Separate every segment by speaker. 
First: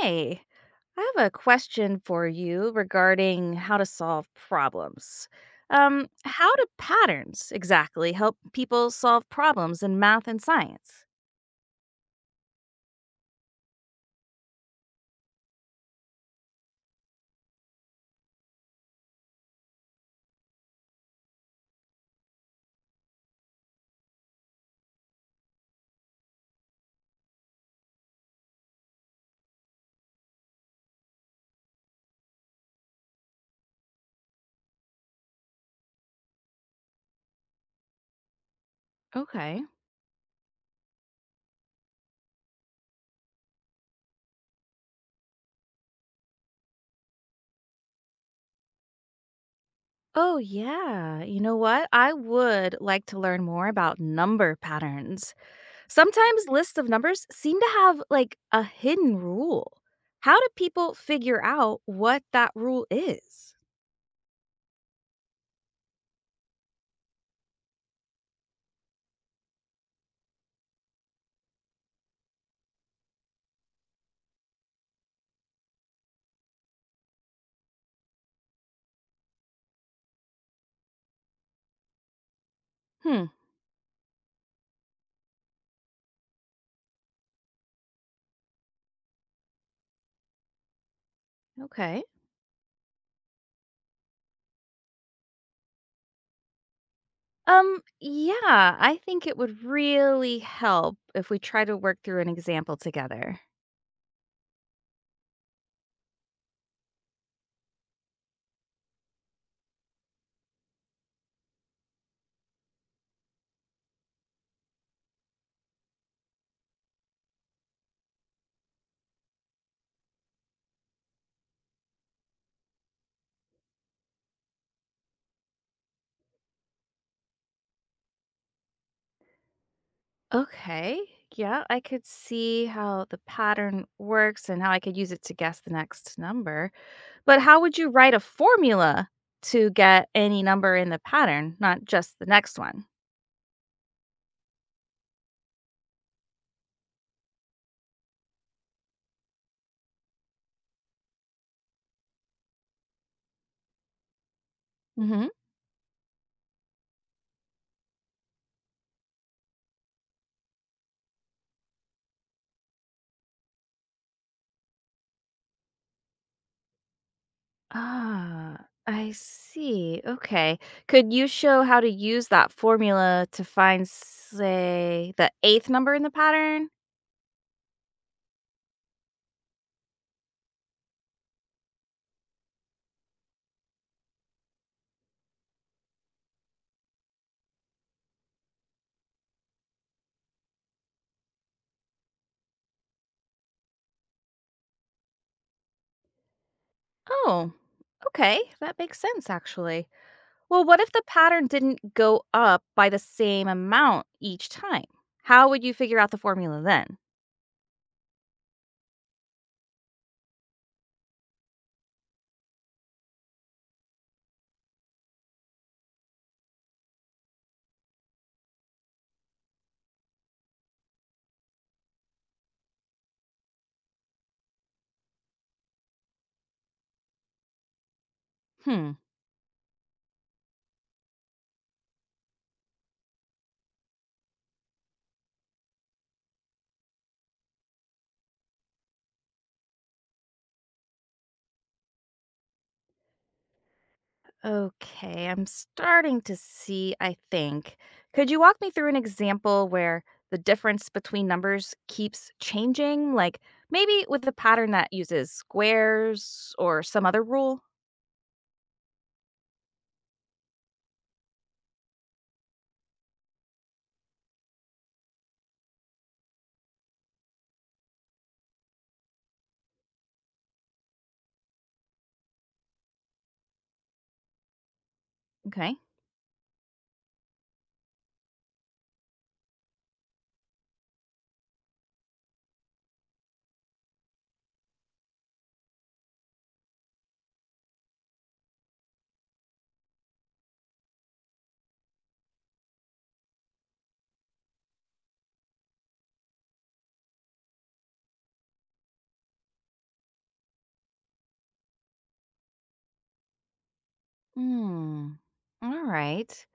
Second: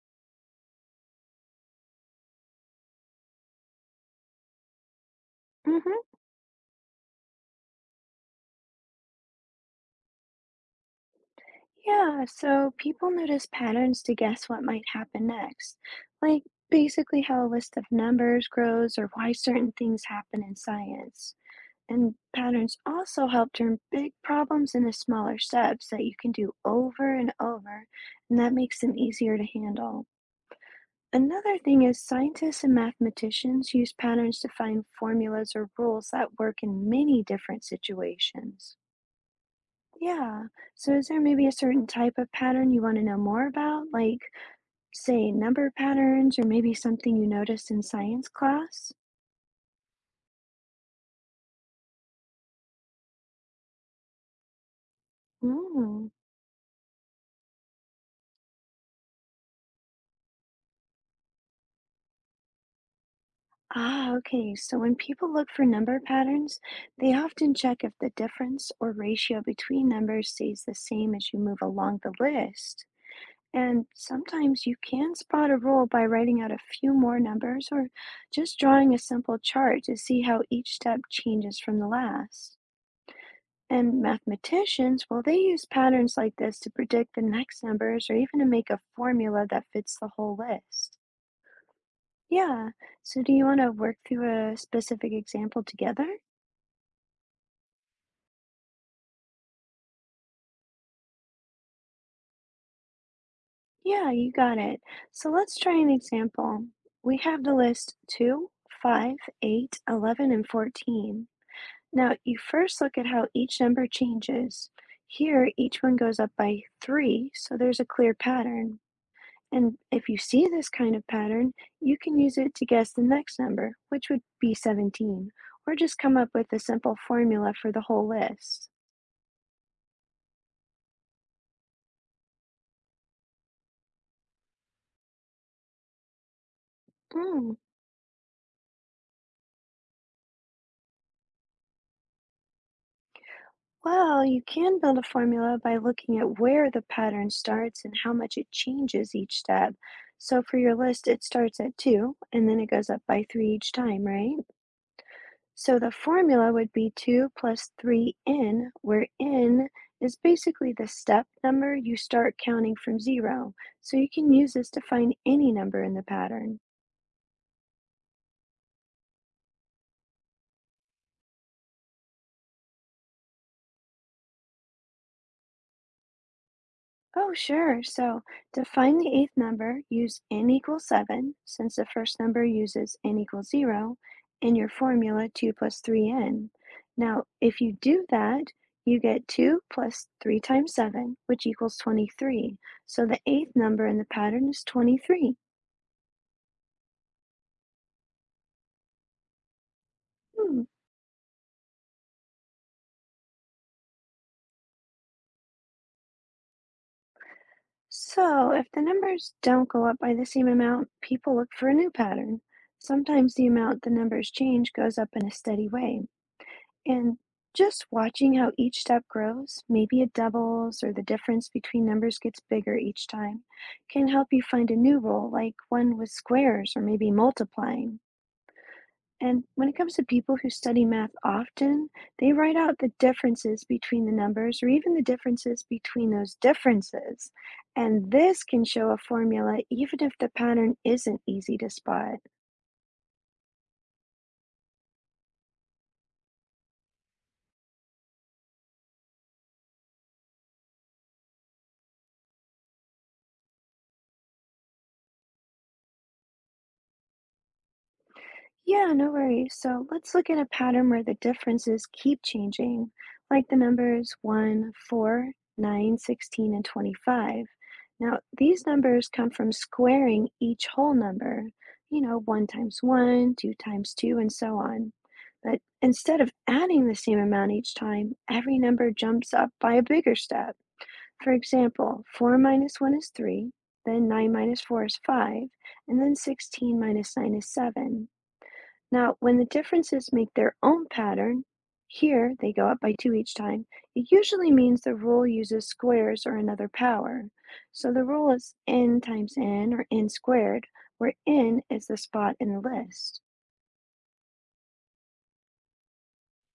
Speaker 1: Hey, I have a question for you regarding how to solve problems.
Speaker 2: Mm-hmm.
Speaker 1: How do patterns exactly help people solve problems in math and science?
Speaker 2: Yeah, so people notice patterns to guess what might happen next, like basically how a list of numbers grows or why certain things happen in science. And patterns also help turn big problems into smaller steps that you can do over and over, and that makes them easier to handle. Another thing is scientists and mathematicians use patterns to find formulas or rules that work in many different situations.
Speaker 1: Okay.
Speaker 2: Yeah. So is there maybe a certain type of pattern you want to know more about, like, say, number patterns, or maybe something you noticed in science class?
Speaker 1: Oh, yeah. You know what? I would like to learn more about number patterns.
Speaker 2: Mm.
Speaker 1: Sometimes lists of numbers seem to have like a hidden rule. How do people figure out what that rule is?
Speaker 2: Ah, okay. So when people look for number patterns, they often check if the difference or ratio between numbers stays the same as you move along the list. And sometimes you can spot a rule by writing out a few more numbers or just drawing a simple chart to see how each step changes from the last.
Speaker 1: Hmm.
Speaker 2: And mathematicians, well, they use patterns like this to predict the next numbers or even to make a formula that fits the whole list.
Speaker 1: Okay.
Speaker 2: Yeah. So, do you want to work through a specific example together?
Speaker 1: Yeah, I think it would really help if we try to work through an example together.
Speaker 2: Yeah, you got it. So, let's try an example. We have the list 2, 5, 8, 11, and 14. Now, you first look at how each number changes. Here, each one goes up by 3, so there's a clear pattern. And if you see this kind of pattern, you can use it to guess the next number, which would be 17, or just come up with a simple formula for the whole list.
Speaker 1: Okay. Yeah, I could see how the pattern works and how I could use it to guess the next number. But
Speaker 2: Hmm.
Speaker 1: how would you write a formula to get any number in the pattern, not just the next one?
Speaker 2: Well, you can build a formula by looking at where the pattern starts and how much it changes each step. So for your list, it starts at 2 and then it goes up by 3 each time, right?
Speaker 1: Hmm.
Speaker 2: So the formula would be 2 plus 3n, where n is basically the step number you start counting from zero. So you can use this to find any number in the pattern.
Speaker 1: Ah, I see. Okay. Could you show how to use that formula to find, say, the eighth number in the pattern?
Speaker 2: Oh, sure. So to find the eighth number, use n equals 7, since the first number uses n equals 0, in your formula 2 plus 3n. Now, if you do that, you get 2 plus 3 times 7, which equals 23. So the eighth number in the pattern is 23.
Speaker 1: Oh, okay. That makes sense, actually.
Speaker 2: Hmm.
Speaker 1: Well, what if the pattern didn't go up by the same amount each time? How would you figure out the formula then?
Speaker 2: So, if the numbers don't go up by the same amount, people look for a new pattern. Sometimes the amount the numbers change goes up in a steady way. And just watching how each step grows, maybe it doubles or the difference between numbers gets bigger each time, can help you find a new rule, like one with squares or maybe multiplying.
Speaker 1: Hmm.
Speaker 2: And when it comes to people who study math often, they write out the differences between the numbers or even the differences between those differences. And this can show a formula even if the pattern isn't easy to spot.
Speaker 1: Okay, I'm starting to see, I think. Could you walk me through an example where the difference between numbers keeps changing? Like maybe with a pattern that uses squares or some other rule?
Speaker 2: Yeah, no worries. So let's look at a pattern where the differences keep changing, like the numbers one, 4, 9, 16, and 25. Now, these numbers come from squaring each whole number, 1 times 1, 2 times 2, and so on. But
Speaker 1: Okay.
Speaker 2: instead of adding the same amount each time, every number jumps up by a bigger step. For example, 4 minus 1 is 3, then 9 minus 4 is 5, and then 16 minus 9 is 7. Now, when the differences make their own pattern, here they go up by 2 each time, it usually means the rule uses squares or another power. So the rule is n times n or n squared, where n is the spot in the list.
Speaker 1: Hmm. All right.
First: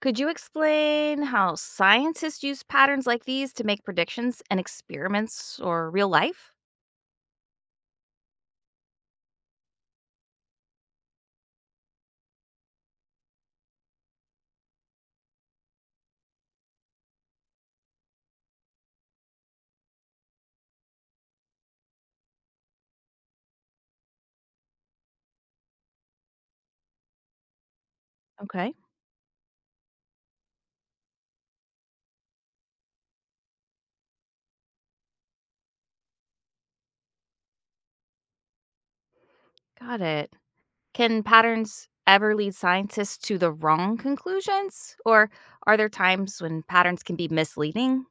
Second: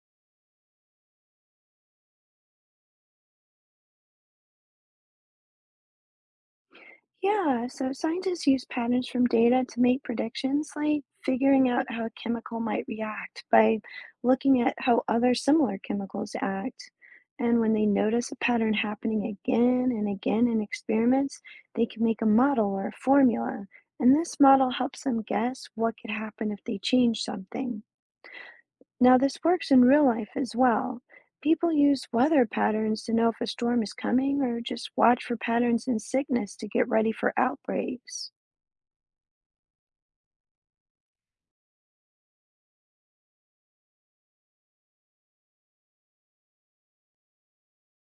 Speaker 1: Could you explain how scientists use patterns like these to make predictions and experiments or real life?
Speaker 2: Yeah, so scientists use patterns from data to make predictions, like figuring out how a chemical might react by looking at how other similar chemicals act. And when they notice a pattern happening again and again in experiments, they can make a model or a formula. And this model helps them guess what could happen if they change something.
Speaker 1: Okay.
Speaker 2: Now, this works in real life as well. People use weather patterns to know if a storm is coming or just watch for patterns in sickness to get ready for outbreaks.
Speaker 1: Got it. Can patterns ever lead scientists to the wrong conclusions? Or are there times when patterns can be misleading?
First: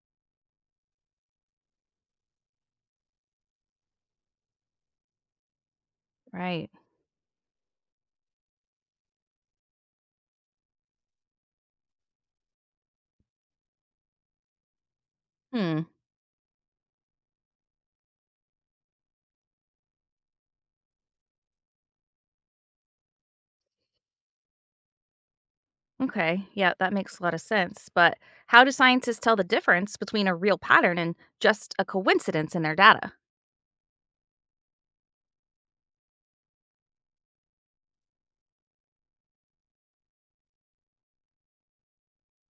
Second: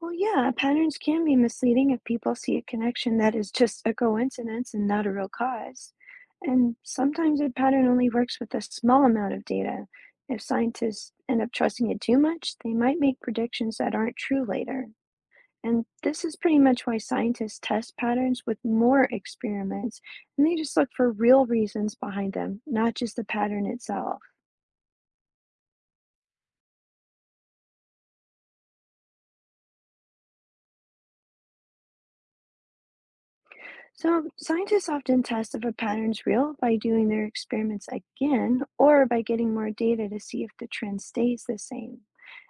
Speaker 2: Well, yeah, patterns can be misleading if people see a connection that is just a coincidence and not a real cause.
Speaker 1: Right.
Speaker 2: And sometimes a pattern only works with a small amount of data. If scientists end up trusting it too much, they might make predictions that aren't true later. And
Speaker 1: Hmm.
Speaker 2: this is pretty much why scientists test patterns with more experiments, and they just look for real reasons behind them, not just the pattern itself.
Speaker 1: Okay. Yeah, that makes a lot of sense. But how do scientists tell the difference between a real pattern and just a coincidence in their data?
Speaker 2: So, scientists often test if a pattern's real by doing their experiments again or by getting more data to see if the trend stays the same.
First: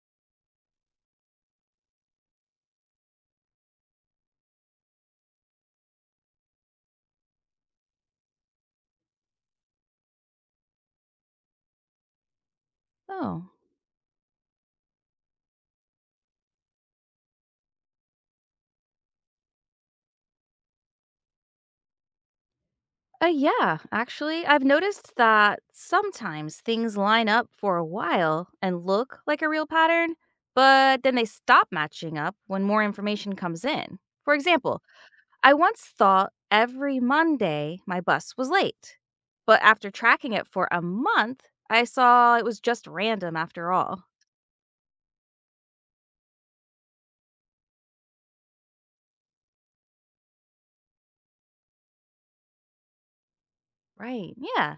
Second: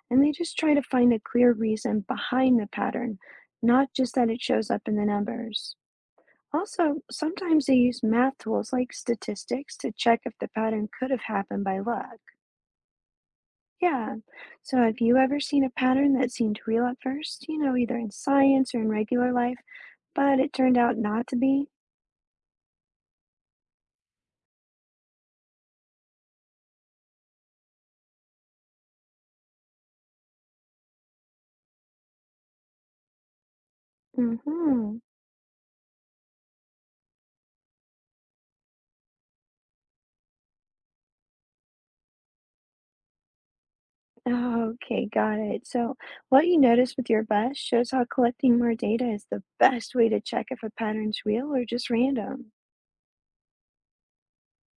Speaker 2: And they just try to find a clear reason behind the pattern, not just that it shows up in the numbers. Also, sometimes they use math tools like statistics to check if the pattern could have happened by luck.
Speaker 1: Oh.
Speaker 2: Yeah. So have you ever seen a pattern that seemed real at first, either in science or in regular life, but it turned out not to be?
Speaker 1: Yeah, actually, I've noticed that sometimes things line up for a while and look like a real pattern, but then they stop matching up when more information comes in. For example,
Speaker 2: Mm-hmm.
Speaker 1: I once thought every Monday my bus was late, but after tracking it for a month, I saw it was just random after all.
Speaker 2: Oh, okay, got it. So what you notice with your bus shows how collecting more data is the best way to check if a pattern's real or just random.
Speaker 1: Right, yeah.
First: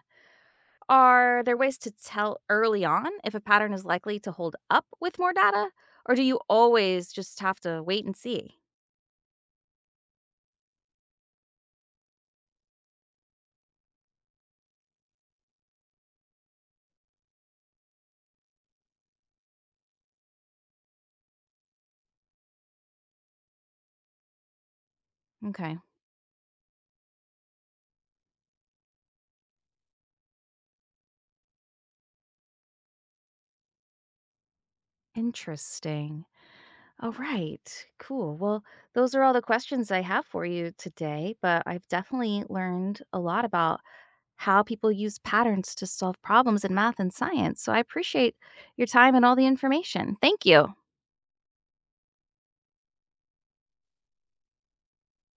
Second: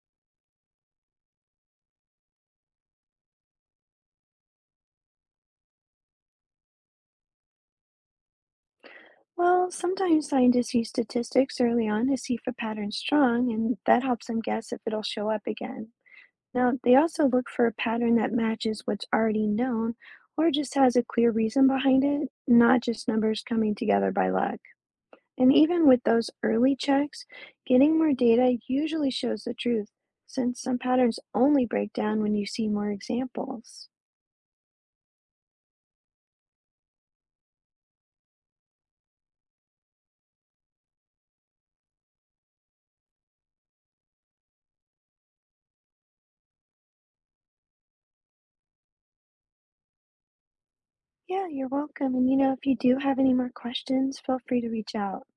Speaker 1: Are there ways to tell early on if a pattern is likely to hold up with more data? Or do you always just have to wait and see?
Speaker 2: Well, sometimes scientists use statistics early on to see if a pattern's strong, and that helps them guess if it'll show up again. Now, they also look for a pattern that matches what's already known or just has a clear reason behind it, not just numbers coming together by luck. And
Speaker 1: Okay,
Speaker 2: even with those early checks, getting more data usually shows the truth, since some patterns only break down when you see more examples.
Speaker 1: interesting. All right, cool. Well, those are all the questions I have for you today, but I've definitely learned a lot about how people use patterns to solve problems in math and science. So I appreciate your time and all the information. Thank you.
Speaker 2: Yeah, you're welcome. And if you do have any more questions, feel free to reach out.